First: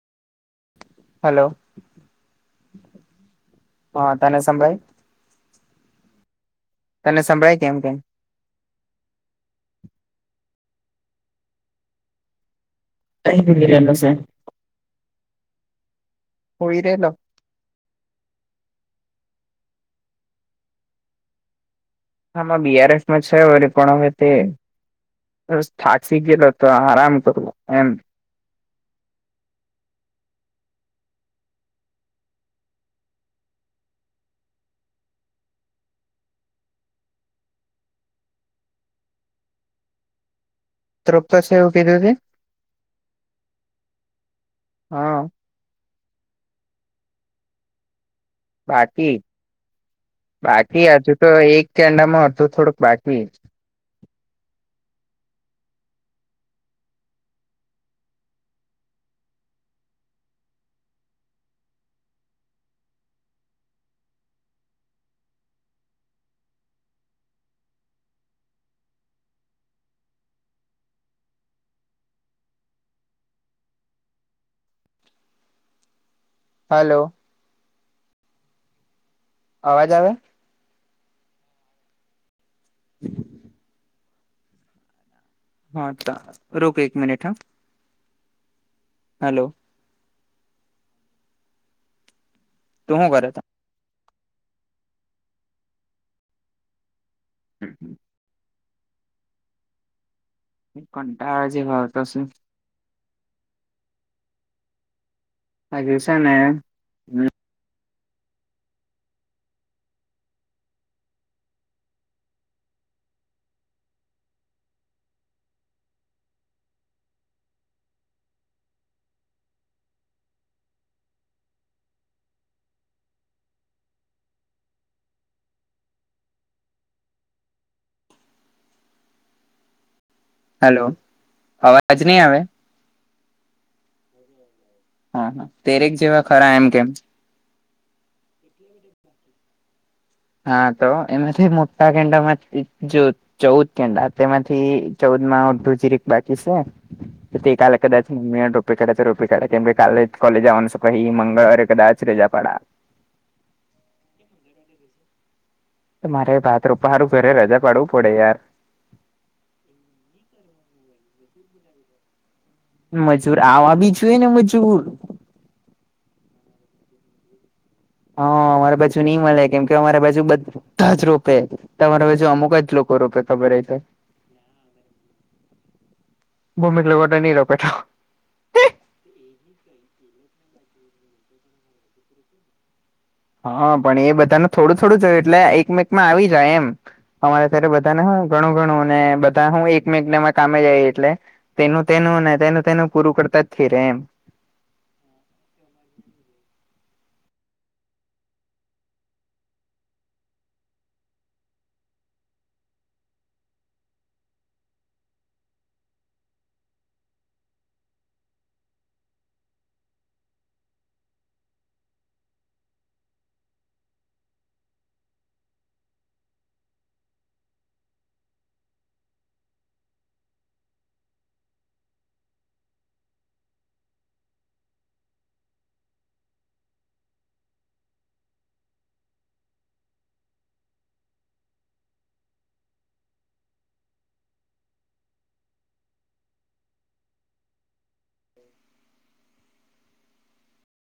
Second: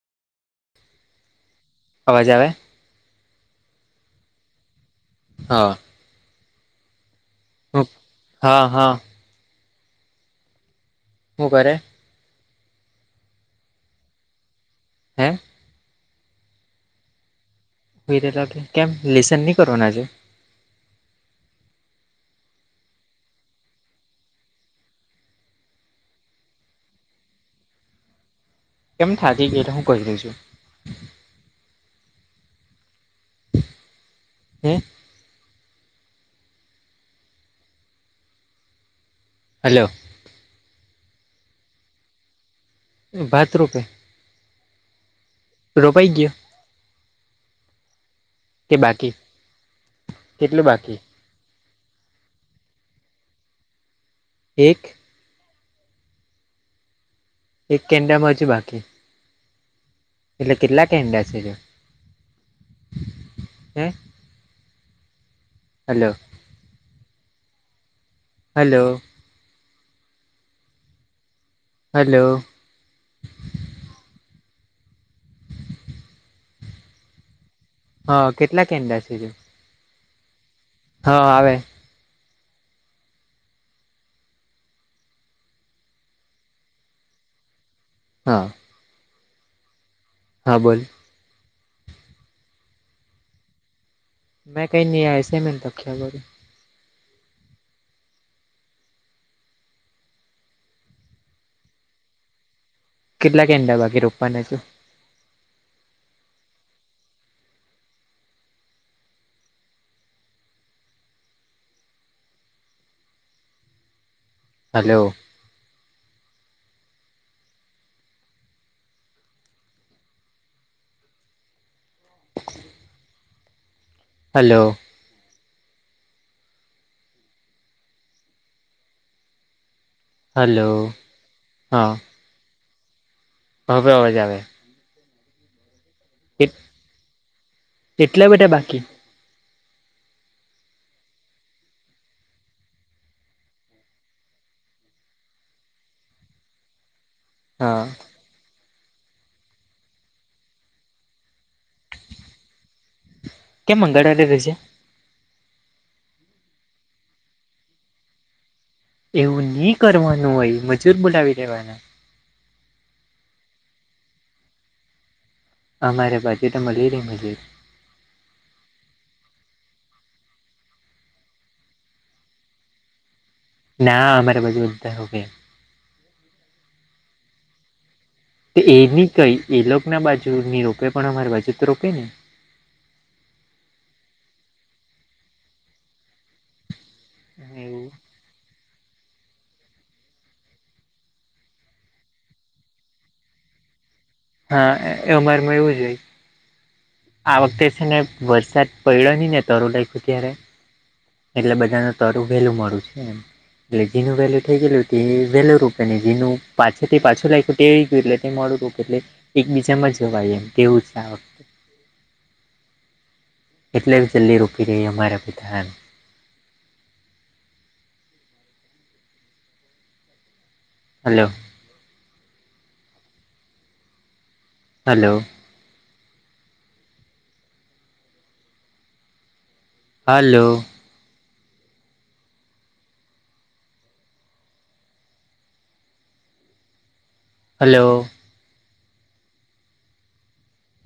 Hello. અવાજ આવે. હા તને સંભળાઈ. હા. તને સંભળાય. કેમ હ કેમ હા હા. ઉભોરે. કશે [unintelligible] હે અ. હોયરેલો. રટ કેમ લેસન નહીં કરવાનાજે. હામાં બીઆરએફ માં છે પણ હવે તે થઠાકસી ગેલા તો આરામ કરું એમ. કેમ થાર્ટી એટ હું ક દઈ છું. હમ. હલો. તૃપ્ છે એવું કીધું તે. ભાથ રૂપે. હા. રોપાઈ ગ્યો. બાકી બાકી હજુ તો એક કેાંડામાં અડધો થોડુંક બાકી. એક એક કેન્ડડામાંજી બાકી. એટલે કેટલા કેંડા છે હે. હલો. હલો. હલો. હલો. હ અ કેટલા કેન્ડ [unintelligible] અવાજ આવે. હા આવે. [inaudible] હ ત રૂક એક મિનિટ હ. હા. હલો. હા બોલ. તું હું કરે ત. મેં કઈ નહી આ અસાઇમેન્ટ લખેલું હમ્મ. કંટાળ જે હત [unintelligible] કેટલાક કેન્ડા બાકી રોકવાના હજુ. આરીયું સેને. હલો. હલો. હલો અવાજ ની આવે. હ હવે અવાજ આવે. હા હા તેરેક જેવા ખરા એમ કેમ. એટલા બધા બાકી. હા તો એમાંથી મોટા કેંડા માંથી જો ચૌદ કેન્ડા તેમાંથી ચૌદ માં ઓઢું જીરેક બાકી છે તે કાલે હા કદાચ મેતો રોપે કાઢે છે રોપ કાઢ્યા કેમ કે કાલે કોલેજ આવાનું છે પહી મંગળવાર એ કદાચ રજા પાડા કેમ મંગડવારે રજા. તો મારે ભાત રોપવા હારું ઘરે રજા પાડવું પડે યાર. એવું ની કરવાનું હોય મજૂર બોલાવી દેવાના. મજૂર આવા બી જુ એ ને મજૂર. અમારે ભજે તો મળી રેન બધી. હા અમારા બાજુ ની મલે કેમ કે અમારા બાજુ બધ તાજ રોપે તમારે બાજ અમુક જ લોકો રોપે. ખબર હોય તો ના અમારા બાજુ બધા રોપે. [unintelligible] એટલા બધા ની રોપે તો. તો એની કઈ એલોક ના બાજુ ની રોપે પણ અમારી બાજુ તો રોપે ને. હા પણ એ બધાનું થોડું થોડું જહોય એટલે એકમેક માં આવી જાય એમ અમારે ત્યારે એવું બધાને હ ઘણું ઘણું ને બધા હું એકમેક નામાં કામે જાય એટલે તેનું તેનું ન તેનું તેનું પૂરું કરતા જ ફિ રેમ હા એ અમારેમાં એવું જાય આ વખતે છે ને વરસાદ પડ્યો નહી ને તરું લખ્યું ત્યારે એટલે બધાનું તરું વેરૂ મરૂ છે એમ. એટલે જીનું વેલું થઈ ગયું એ વેલુ રૂપે ને જીનું પાછ થી પાછું નાયખ્યું તે આઈ ગ્યું એટલે મળું તો એટલે એકબીજામાં જવાય એમ તેવું આ વ એટલે બ જલ્દી રોકી રિએ અમારા બિધાન હલો. હલો. હલો. હલો.